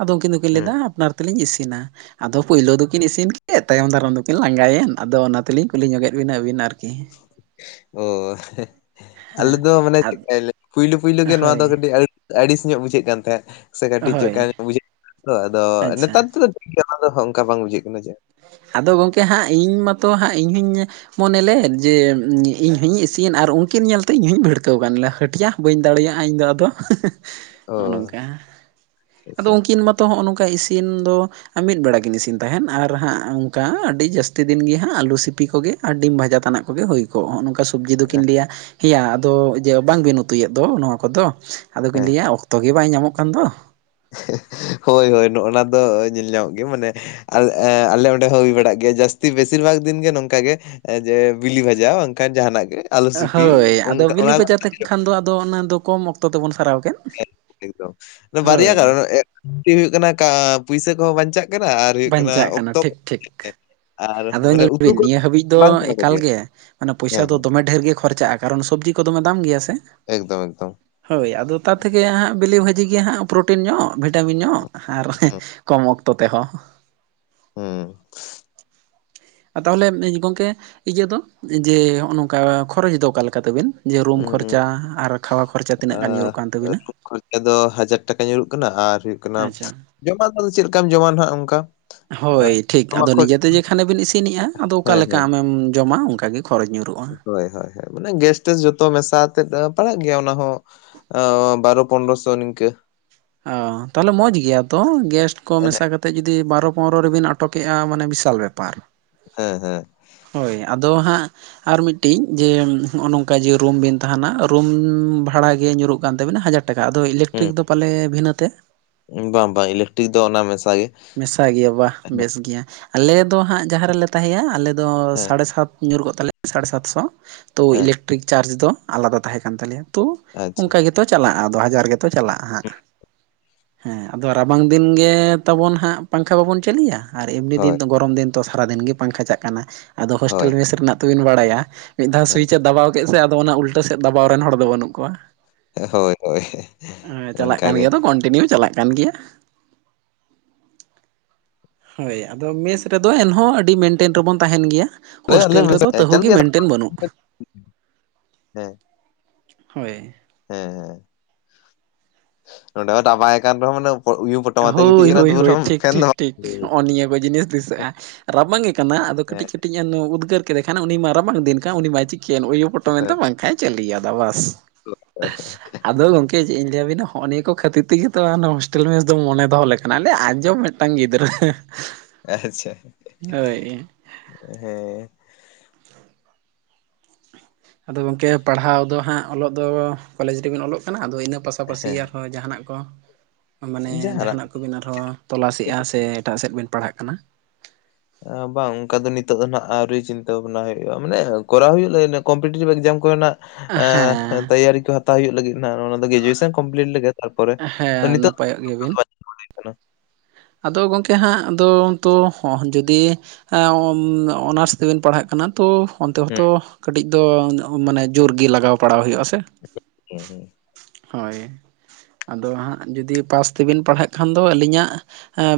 Speaker 1: ᱟᱫᱚ ᱩᱱᱠᱤᱱ ᱫᱚ ᱠᱤᱱ
Speaker 2: ᱦᱮᱸ
Speaker 1: ᱞᱟᱹᱭᱮᱫᱟ ᱟᱯᱱᱟᱨ ᱛᱮ ᱞᱤᱧ ᱤᱥᱤᱱᱟ᱾ ᱟᱫᱚ ᱯᱳᱭᱞᱳ ᱫᱚ ᱠᱤᱱ ᱤᱥᱤᱱ ᱠᱮᱫ ᱛᱟᱭᱚᱢ ᱫᱟᱨᱟᱢ ᱫᱚ ᱠᱤᱱ ᱞᱟᱸᱜᱟ ᱭᱮᱱ, ᱟᱫᱚ ᱚᱱᱟ ᱛᱮ ᱞᱤᱧ ᱠᱩᱞᱤ ᱧᱚᱜᱮᱫ ᱵᱤᱱᱟ ᱟᱵᱤᱱ ᱟᱨ
Speaker 2: ᱳᱦᱮᱸ ᱟᱞᱮ ᱫᱚ ᱢᱟᱱᱮ
Speaker 1: ᱟᱫ
Speaker 2: ᱪᱤᱠᱟᱹᱧ ᱞᱮᱭ ᱯᱩᱭᱞᱳ ᱯᱩᱭᱞᱳ ᱜᱮ ᱱᱚᱣᱟ ᱫᱚ
Speaker 1: ᱦᱳᱭ
Speaker 2: ᱠᱟᱹᱴᱤᱡ ᱟᱹᱲᱤᱥ ᱟᱹᱲᱤᱥ ᱧᱚᱜ ᱵᱩᱡᱷᱟᱹᱜ ᱠᱟᱱ ᱛᱟᱦᱮᱸᱫ ᱥᱮ ᱠᱟᱹᱴᱤᱡ ᱪᱮᱠᱟ
Speaker 1: ᱦᱳᱭ
Speaker 2: ᱧᱚᱜ ᱵᱩᱡᱷᱟᱹᱣᱜ [unintelligible] ᱛᱚ ᱟᱫᱚ
Speaker 1: ᱟᱪᱪᱷᱟ
Speaker 2: ᱱᱮᱛᱟᱨ ᱫᱚ ᱴᱷᱤᱠ ᱜᱮᱭᱟ ᱚᱱᱟ ᱫᱚ ᱚᱱᱠᱟ ᱵᱟᱝ ᱵᱩᱡᱷᱟᱹᱜ ᱠᱟᱱᱟ ᱪᱮᱫ ᱦᱚᱸ᱾
Speaker 1: ᱟᱫᱚ ᱜᱚᱢᱠᱮ ᱦᱟᱸᱜ ᱤᱧ ᱢᱟᱛᱚ ᱦᱟᱸᱜ ᱤᱧ ᱦᱩᱧ ᱢᱚᱱᱮᱞᱮᱫ ᱡᱮ ᱤᱧ ᱦᱩᱧ ᱤᱥᱱ ᱟᱨ ᱩᱱᱠᱤᱱ ᱧᱮᱞ ᱛᱮ ᱤᱧ ᱦᱩᱧ ᱵᱷᱤᱲᱠᱟᱹᱣ ᱜᱟᱱ ᱞᱮ ᱦᱟᱹᱴᱭᱟ᱾ ᱵᱟᱹᱧ ᱫᱟᱲᱮᱭᱟᱜᱼᱟ ᱤᱧ ᱫᱚ ᱟᱫᱚ [unintelligible]
Speaker 2: ᱚ
Speaker 1: ᱦᱚᱜᱼᱚᱸ ᱱᱚᱝᱠᱟ, ᱟᱫᱚ
Speaker 2: ᱟᱪᱪᱷᱟ
Speaker 1: ᱩᱱᱠᱤᱱ ᱢᱟᱛ ᱛᱚ ᱦᱚᱸᱜᱼᱚᱸ ᱱᱚᱝᱠᱟ ᱤᱥᱤᱱ ᱫᱚ ᱢᱤᱫ ᱵᱮᱲᱟ ᱠᱤᱱ ᱤᱥᱤᱱ ᱛᱟᱦᱮᱫ ᱟᱨ ᱦᱟᱸᱜ ᱚᱱᱠᱟ ᱟᱹᱰᱤ ᱡᱟᱹᱥᱛᱤ ᱫᱤᱱ ᱜᱮ ᱦᱟᱸᱜ ᱟᱹᱞᱩ ᱥᱤᱯᱤ ᱠᱚᱜᱮ ᱟᱨ ᱰᱤᱢ ᱵᱷᱟᱡᱟ ᱛᱟᱱᱟᱜ ᱠᱚᱜᱮ ᱦᱩᱭ ᱠᱚᱜ ᱱᱚᱝᱠᱟ ᱥᱚᱵᱽᱡᱤ ᱫᱚ
Speaker 2: ᱟᱪᱪᱷᱟ
Speaker 1: ᱠᱤᱱ ᱞᱟᱹᱭᱟ ᱦᱮᱸᱭᱟ ᱟᱫᱚ ᱡᱮ ᱵᱟᱝ ᱵᱤᱱ ᱩᱛᱩ ᱭᱮᱫ ᱫᱚ ᱱᱚᱣᱟ ᱠᱚᱫᱚ ᱟᱫᱚ ᱠᱤᱱ
Speaker 2: ᱦᱮᱸ
Speaker 1: ᱞᱟᱹᱭᱟ ᱚᱠᱛᱚ ᱜᱮ ᱵᱟᱭ ᱧᱟᱢᱚᱜ ᱠᱟᱱ ᱫᱚ᱾
Speaker 2: [unintelligible] ᱦᱳᱭ ᱦᱳᱭ ᱱᱚᱜᱼᱱᱚᱣᱟ ᱫᱚ ᱧᱮᱞ ᱧᱟᱢᱚᱜ ᱜᱮᱭᱟ ᱢᱟᱱᱮ ᱟᱞ ᱮᱸ ᱟᱞᱮ ᱚᱸᱰᱮ ᱦᱚᱸ ᱦᱩᱭ ᱵᱟᱲᱟᱜ ᱜᱮᱭᱟ ᱡᱟᱹᱥᱛᱤ ᱵᱮᱥᱤᱨ ᱵᱷᱟᱜ ᱫᱤᱱ ᱜᱮ ᱱᱚᱝᱠᱟ ᱜᱮ ᱮᱸ ᱡᱮ ᱵᱤᱞᱤ ᱵᱷᱟᱡᱟ ᱵᱟᱝᱠᱷᱟᱱ ᱡᱟᱦᱟᱱᱟᱜ ᱜᱮ᱾ ᱟᱞᱩ ᱥᱤᱯᱤ
Speaker 1: ᱦᱳᱭ ᱟᱫᱚ
Speaker 2: ᱚᱱᱠᱟ
Speaker 1: ᱵᱤᱞᱤ
Speaker 2: ᱚᱱᱟ
Speaker 1: ᱵᱟᱡᱟᱨ ᱛᱮ ᱠᱷᱟᱱ ᱫᱚ ᱟᱫᱚ ᱚᱱᱟ ᱫᱚ ᱠᱚᱢ ᱚᱠᱛᱚ ᱛᱮᱵᱚᱱ ᱥᱟᱨᱟᱣ ᱠᱮᱫ᱾
Speaker 2: ᱦᱮᱸ ᱮᱠᱫᱚᱢ ᱟᱫᱚ ᱵᱟᱨᱭᱟ
Speaker 1: ᱦᱳᱭ
Speaker 2: ᱜᱟᱱ ᱩᱱᱟᱹᱜ [unintelligible] ᱦᱩᱭᱩᱜ ᱠᱟᱱᱟ ᱠᱟᱻ ᱯᱩᱭᱥᱟᱹ ᱠᱚᱦᱚᱸ ᱵᱟᱧᱪᱟᱜ ᱠᱟᱱᱟ ᱟᱨ ᱦᱩᱭᱩᱜ ᱠᱟᱱᱟ
Speaker 1: ᱵᱟᱧᱪᱟᱜ
Speaker 2: ᱚᱠᱛᱚ
Speaker 1: ᱴᱷᱤᱠ ᱴᱷᱤᱠ
Speaker 2: [unintelligible]
Speaker 1: ᱟᱫᱚ
Speaker 2: ᱢᱟᱱᱮ
Speaker 1: ᱧᱮᱞ
Speaker 2: ᱩᱛᱩ
Speaker 1: ᱵᱤᱱ
Speaker 2: ᱠᱚ
Speaker 1: ᱱᱤᱭᱟᱹ ᱦᱟᱹᱵᱤᱡ ᱫᱚ
Speaker 2: ᱵᱟᱝ ᱥᱟᱱᱟ
Speaker 1: ᱮᱠᱟᱞ
Speaker 2: ᱠᱚᱜᱮᱭᱟ
Speaker 1: ᱜᱮ ᱢᱟᱱᱮ ᱯᱚᱭᱥᱟ
Speaker 2: ᱦᱮᱸ
Speaker 1: ᱫᱚ
Speaker 2: ᱦᱮᱸ
Speaker 1: ᱫᱚᱢᱮ ᱰᱷᱮᱨ ᱜᱮ ᱠᱷᱚᱨᱪᱟᱜᱼᱟ᱾ ᱠᱟᱨᱚᱱ ᱥᱚᱵᱽᱡᱤ ᱠᱚ ᱫᱚᱢᱮ ᱫᱟᱢ ᱜᱮᱭᱟ ᱥᱮ᱾
Speaker 2: ᱮᱠᱫᱚᱢ ᱮᱠᱫᱚᱢ᱾
Speaker 1: ᱦᱳᱭ ᱟᱫᱚ ᱛᱟᱨ ᱛᱷᱟᱠᱮ ᱦᱟᱸᱜ ᱵᱤᱞᱤ ᱵᱷᱟᱹᱡᱤ ᱜᱮ ᱦᱟᱸᱜ ᱯᱨᱚᱴᱤᱱ ᱧᱟᱢᱚᱜ ᱵᱷᱤᱴᱟᱢᱤᱱ ᱧᱟᱢᱚᱜ ᱟᱨ
Speaker 2: ᱦᱩᱸ
Speaker 1: [unintelligible] ᱠᱚᱢ ᱚᱠᱛᱚ ᱛᱮᱦᱚᱸ᱾
Speaker 2: ᱦᱩᱸ
Speaker 1: ᱟᱨ ᱛᱟᱦᱚᱞᱮ ᱜᱚᱢᱠᱮ ᱤᱭᱟᱹ ᱫᱚ ᱡᱮ ᱦᱚᱜᱼᱚᱸ ᱱᱚᱝᱠᱟ ᱠᱷᱚᱨᱚᱪ ᱫᱚ ᱚᱠᱟ ᱞᱮᱠᱟ ᱛᱟᱵᱤᱱ? ᱡᱮ ᱨᱩᱢ
Speaker 2: ᱩᱸ
Speaker 1: ᱠᱷᱚᱨᱪᱟ ᱟᱨ ᱠᱷᱟᱣᱟ ᱠᱷᱚᱨᱪᱟ ᱛᱤᱱᱟᱹᱜ ᱜᱟᱱ ᱧᱩᱨᱩᱜ ᱠᱟᱱ ᱛᱟᱵᱤᱱᱟ?
Speaker 2: ᱢᱤᱫᱴᱟᱝ ᱫᱚ ᱦᱟᱡᱟᱨ ᱴᱟᱠᱟ ᱧᱩᱨᱩᱜ ᱠᱟᱱᱟ, ᱟᱨ ᱦᱩᱭᱩᱜ ᱠᱟᱱᱟ
Speaker 1: ᱟᱪᱪᱟ
Speaker 2: ᱡᱚᱢᱟᱜ ᱫᱚ ᱟᱫᱚ ᱪᱮᱫ ᱞᱮᱠᱟᱢ ᱡᱚᱢᱟ ᱱᱟᱜ ᱚᱱᱠᱟ
Speaker 1: ᱦᱳᱭ ᱴᱷᱤᱠ
Speaker 2: ᱟᱢᱟᱜ
Speaker 1: ᱟᱫᱚ
Speaker 2: ᱠᱷᱚᱨᱪᱟ
Speaker 1: ᱱᱤᱡᱮᱛᱮ ᱡᱮ ᱠᱷᱟᱱᱮ ᱵᱤᱱ ᱤᱥᱤᱱᱮᱜᱼᱟ ᱟᱫᱚ ᱚᱠᱟ ᱞᱮᱠᱟ ᱟᱢᱮᱢ ᱡᱚᱢᱟ ᱚᱱᱠᱟ ᱜᱮ ᱠᱷᱚᱨᱚᱪ ᱧᱩᱨ
Speaker 2: ᱦᱳᱭ ᱦᱳᱭ ᱦᱳᱭ ᱢᱟᱱᱮ ᱜᱮᱥ ᱴᱮᱥ ᱡᱷᱚᱛᱚ ᱢᱮᱥᱟ ᱟᱛᱮᱫ ᱮᱸ ᱯᱟᱲᱟᱜ ᱜᱮᱭᱟ ᱚᱱᱟ ᱦᱚᱸ ᱚᱻ ᱵᱟᱨᱚ ᱯᱚᱱᱮᱨᱚ ᱥᱚ ᱱᱤᱝᱠᱮ᱾
Speaker 1: ᱚᱻ ᱛᱟᱦᱚᱞᱮ ᱢᱚᱸᱡᱽ ᱜᱮᱭᱟ ᱛᱚ ᱜᱮᱥ ᱠᱚ
Speaker 2: ᱦᱮᱸ
Speaker 1: ᱢᱮᱥᱟ ᱠᱟᱛᱮᱫ ᱡᱩᱫᱤ ᱵᱟᱨᱚ ᱯᱚᱱᱚᱨ ᱨᱮᱵᱤᱱ ᱟ ᱴᱚᱠᱮᱜᱼᱟ ᱢᱟᱱᱮ ᱵᱤᱥᱟᱞ ᱵᱮᱯᱟᱨ᱾
Speaker 2: ᱦᱮᱸ ᱦᱮᱸ᱾
Speaker 1: ᱦᱳᱭ ᱟᱫᱚ ᱦᱟᱸᱜ ᱟᱨ ᱢᱤᱫᱴᱤᱡ ᱡᱮ ᱦᱚᱸᱜ-ᱱᱚᱝᱠᱟ ᱡᱮ ᱨᱩᱢ ᱵᱤᱱ ᱛᱟᱦᱮᱸᱱᱟ, ᱨᱩᱢ ᱵᱷᱟᱲᱟ ᱜᱮ ᱧᱩᱨᱩᱜ ᱠᱟᱱ ᱛᱟᱹᱵᱤᱱᱟ ᱦᱟᱡᱟᱨ ᱴᱟᱠᱟ, ᱟᱫᱚ
Speaker 2: ᱦᱮᱸ
Speaker 1: ᱤᱞᱮᱠᱴᱨᱤᱠ ᱫᱚ ᱯᱟᱞᱮ ᱵᱷᱤᱱᱟᱹ ᱛᱮ?
Speaker 2: ᱵᱟᱝ ᱵᱟᱝ ᱤᱞᱮᱠᱴᱨᱤᱠ ᱫᱚ ᱚᱱᱟ ᱢᱮᱥᱟ ᱜᱮ᱾
Speaker 1: ᱢᱮᱥᱟ ᱜᱮᱭᱟ ᱵᱟᱦ,
Speaker 2: ᱦᱮᱸ
Speaker 1: ᱵᱮᱥ ᱜᱮᱭᱟ, ᱟᱞᱮ ᱫᱚ ᱦᱟᱸᱜ ᱡᱟᱦᱟᱸ ᱨᱮᱞᱮ ᱛᱟᱦᱮᱸᱭᱟ ᱟᱞᱮ ᱫᱚ
Speaker 2: ᱦᱮᱸ
Speaker 1: ᱥᱟᱲᱮ ᱥᱟᱛ ᱧᱩᱨ ᱠᱚᱜ ᱛᱟᱞᱮᱭᱟ, ᱥᱟᱲᱮ ᱥᱟᱛ ᱥᱚ, ᱛᱳ
Speaker 2: ᱦᱮᱸ
Speaker 1: ᱤᱞᱮᱠ ᱴᱨᱤᱠ ᱪᱟᱨᱪ ᱫᱚ ᱟᱞᱟᱫᱟ ᱛᱟᱦᱮᱸ ᱠᱟᱱ ᱛᱟᱞᱮᱭᱟ, ᱛᱳ
Speaker 2: ᱟᱪᱪᱷᱟ
Speaker 1: ᱚᱝᱠᱟ ᱜᱮᱛᱚ ᱪᱟᱞᱟᱜ-ᱟ ᱟᱫᱚ ᱦᱟᱡᱟᱨ ᱜᱮ᱾ ᱛᱚ ᱪᱟᱞᱟᱜᱼᱟ ᱦᱟᱸᱜ᱾ ᱦᱮᱸ ᱟᱫᱚ ᱨᱟᱵᱟᱝ ᱫᱤᱱ ᱜᱮ ᱛᱟᱵᱚᱱ ᱦᱟᱸᱜ ᱯᱟᱝᱠᱷᱟ ᱵᱟᱵᱚᱱ ᱪᱟᱞᱩᱭᱟ ᱟᱨ ᱮᱢᱱᱤ
Speaker 2: ᱦᱳᱭ
Speaker 1: ᱫᱤᱱ ᱫᱚ ᱜᱚᱨᱚᱢ ᱫᱤᱱ ᱛᱚ ᱥᱟᱨᱟᱫᱤᱱ ᱜᱮ ᱯᱟᱝᱠᱷᱟ ᱪᱟᱜ ᱠᱟᱱᱟ᱾ ᱟᱫᱚ ᱦᱳᱥᱴᱮᱞ
Speaker 2: ᱦᱳᱭ
Speaker 1: ᱢᱮᱥ ᱨᱮᱱᱟᱜ ᱛᱚᱵᱤᱱ ᱵᱟᱲᱟᱭᱟ ᱢᱤᱫ ᱫᱷᱟᱣ
Speaker 2: ᱦᱮᱸ
Speaker 1: ᱥᱩᱭᱤᱪᱮ ᱫᱟᱵᱟᱣ ᱠᱮᱜ ᱥᱮ, ᱟᱫᱚ ᱚᱱᱟ ᱩᱞᱴᱟᱹ ᱥᱮᱫ ᱫᱟᱵᱟᱣ ᱨᱮᱱ ᱦᱚᱲ ᱫᱚ ᱵᱟᱹᱱᱩᱜ ᱠᱚᱣᱟ᱾
Speaker 2: ᱦᱳᱭ ᱦᱳᱭ
Speaker 1: ᱦᱮᱸ, ᱪᱟᱞᱟᱜ ᱠᱟᱱ
Speaker 2: ᱚᱱᱠᱟᱜᱮ
Speaker 1: ᱜᱮᱭᱟ ᱛᱚ ᱠᱚᱱᱴᱤᱱᱤᱭᱩ ᱪᱟᱞᱟᱜ ᱠᱟᱱ ᱜᱮᱭᱟ᱾ ᱦᱳᱭ, ᱟᱫᱚ ᱢᱮᱥ ᱨᱮᱫᱚ ᱮᱱᱦᱚᱸ ᱟᱹᱰᱤ ᱢᱮᱱᱴᱮᱱ ᱨᱮᱵᱚᱱ ᱛᱟᱦᱮᱸᱱ ᱜᱤᱭᱟ᱾ ᱦᱳᱥᱴᱮᱞ ᱨᱮᱫᱚ ᱛᱟᱹᱦᱩ
Speaker 2: ᱪᱟᱹᱞᱩ
Speaker 1: ᱜᱮ
Speaker 2: ᱜᱮᱭᱟ
Speaker 1: ᱢᱮᱱᱴᱮᱱ ᱵᱟᱹᱱᱩᱜ᱾
Speaker 2: ᱦᱮᱸ
Speaker 1: ᱦᱳᱭ᱾
Speaker 2: ᱦᱮᱸ ᱦᱮᱸ᱾ ᱱᱚᱸᱰᱮ ᱦᱚᱸ ᱨᱟᱵᱟᱝ ᱮ ᱠᱟᱱ ᱨᱮᱦᱚᱸ ᱢᱟᱱᱮ ᱩᱭᱩ ᱯᱚ
Speaker 1: ᱦᱳᱭ ᱦᱳᱭ ᱦᱳᱭ, ᱴᱷᱤᱠ ᱴᱷᱤᱠ ᱴᱷᱤᱠ ᱦᱚᱜ-ᱚ ᱱᱤᱭᱟᱹ ᱠᱚ ᱡᱤᱱᱤᱥ ᱫᱤᱥᱟᱹᱜᱼᱟ᱾ ᱨᱟᱵᱟᱝᱮ ᱠᱟᱱᱟ, ᱟᱫᱚ
Speaker 2: ᱦᱮᱸ
Speaker 1: ᱠᱟᱹᱴᱤᱡ ᱠᱟᱹᱴᱤᱡ ᱮᱱ ᱩᱫᱽᱜᱟᱹᱨ ᱠᱮᱫᱮ ᱠᱷᱟᱱ, ᱩᱱᱤ ᱢᱟ ᱨᱟᱵᱟᱝ ᱫᱤᱱ ᱠᱟᱱ ᱩᱱᱤ ᱢᱟᱭ ᱪᱤᱠᱟᱹᱭ ᱮᱱ ᱩᱭᱩ ᱯᱚᱴᱚᱢ ᱮᱱᱛᱮ
Speaker 2: ᱦᱳᱭ
Speaker 1: ᱯᱟᱝᱠᱷᱟᱭ ᱪᱟᱹᱞᱤᱭᱟᱫᱟ ᱵᱟᱥ
Speaker 2: ᱦᱳᱭ ᱦᱳᱭ
Speaker 1: ᱟᱫᱚ ᱜᱚᱝ ᱝᱠᱮ, ᱪᱮᱱ ᱴ ᱤᱧ ᱞᱟᱹᱭᱟᱹᱵᱤᱱᱟᱹ ᱦᱚᱸᱜᱼ ᱱᱤᱭᱟᱹ ᱠᱷᱟᱹᱛᱤᱨ ᱛᱮᱜᱮ ᱛᱚ ᱚᱱᱟ ᱦᱳᱥᱴᱮᱞ ᱢᱮᱥ ᱮᱠᱫᱚᱢ ᱢᱚᱱᱮ ᱫᱚᱦᱚ ᱞᱮᱠᱟᱱᱟ, ᱟᱞᱮ ᱟᱸᱡᱚᱵ ᱢᱤᱫᱴᱟᱝ ᱜᱤᱫᱽᱨᱟᱹ᱾
Speaker 2: ᱟᱪᱪᱷᱟ, ᱦᱮᱸ᱾
Speaker 1: ᱦᱳᱭ ᱟᱫᱚ ᱜᱚᱝᱠᱮ ᱯᱟᱲᱦᱟᱣ ᱫᱚ ᱦᱟᱸᱜ ᱚᱞᱚᱜ ᱫᱚ ᱠᱚᱞᱮᱡᱽ ᱨᱮᱵᱮᱱ ᱚᱞᱚᱜ ᱠᱟᱱᱟ, ᱟᱫᱚ ᱤᱱᱟᱹ ᱯᱟᱥᱟᱯᱟᱹᱥᱤ
Speaker 2: ᱦᱮᱸ
Speaker 1: ᱟᱨᱦᱚᱸ ᱡᱟᱦᱟᱸᱱᱟᱜ ᱠᱚ, ᱢᱟᱱᱮ
Speaker 2: ᱡᱟᱦᱟᱱᱟᱜ
Speaker 1: ᱡᱟᱦᱟᱸᱱᱟᱜ ᱠᱚᱵᱤᱱ ᱟᱨᱦᱚᱸ ᱛᱚᱞᱟᱥᱮᱜᱼᱟ ᱥᱮ ᱮᱴᱟᱜ ᱥᱮᱜ ᱵᱤᱱ ᱯᱟᱲᱦᱟᱜ ᱠᱟᱱᱟ?
Speaker 2: ᱵᱟᱝ ᱚᱱᱠᱟ ᱫᱚ ᱱᱤᱛᱚᱜ ᱫᱚ ᱱᱟᱜ ᱟᱹᱣᱨᱤ ᱪᱤᱱᱛᱟᱹ ᱵᱷᱟᱵᱽᱱᱟ ᱦᱩᱭᱩᱜ-ᱟ, ᱢᱟᱱᱮ ᱠᱚᱨᱟᱣ ᱦᱩᱭᱩᱜᱼᱟ, ᱤᱱᱟᱹ ᱠᱚᱢᱯᱤᱴᱤᱮᱴᱤᱵᱷ ᱮᱠᱡᱟᱢ ᱠᱚ ᱨᱮᱱᱟᱜ᱾
Speaker 1: ᱦᱮᱸ
Speaker 2: ᱛᱮᱭᱟᱨᱤ ᱠᱚ ᱦᱟᱛᱟᱣ ᱦᱩᱭᱩᱜ ᱞᱟᱹᱜᱤᱫ ᱱᱟ, ᱚᱱᱟ ᱫᱚ ᱜᱨᱮᱡᱩᱭᱮᱥᱚᱱ ᱠᱚᱢᱯᱞᱤᱴ ᱞᱮᱜᱮ, ᱛᱟᱨᱯᱚᱨᱮ ᱱᱤᱛᱳᱜ
Speaker 1: ᱯᱟᱭᱚᱜ ᱜᱮ ᱵᱤᱱ?
Speaker 2: [unintelligible] ᱠᱟᱱᱟ᱾
Speaker 1: ᱟᱫᱚ ᱜᱚᱝᱠᱮ ᱦᱟᱸᱜ ᱟᱫᱚ ᱛᱚ ᱡᱩᱫᱤ ᱮ-ᱚᱢ-ᱚᱱᱟᱨᱥ ᱛᱮᱵᱤᱱ ᱯᱟᱲᱦᱟᱜ ᱠᱟᱱᱟ᱾ ᱛᱳ ᱚᱱᱛᱮ
Speaker 2: ᱦᱩᱸ
Speaker 1: ᱦᱚᱛᱚ ᱠᱟᱹᱴᱤᱡ ᱫᱚ ᱢᱟᱱᱮ ᱡᱳᱨᱜᱮ ᱞᱟᱜᱟᱣ ᱵᱟᱲᱟᱣ ᱦᱩᱭᱩᱜᱼᱟ ᱥᱮ᱾
Speaker 2: ᱦᱩᱸ ᱦᱩᱸ ᱾
Speaker 1: ᱦᱳᱭ, ᱟᱫᱚ ᱦᱟᱸᱜ ᱡᱩᱫᱤ ᱯᱟᱥ ᱛᱮᱵᱤᱱ ᱯᱟᱲᱦᱟᱜ ᱠᱷᱟᱱ ᱫᱚ ᱟᱹᱞᱤᱧᱟᱜ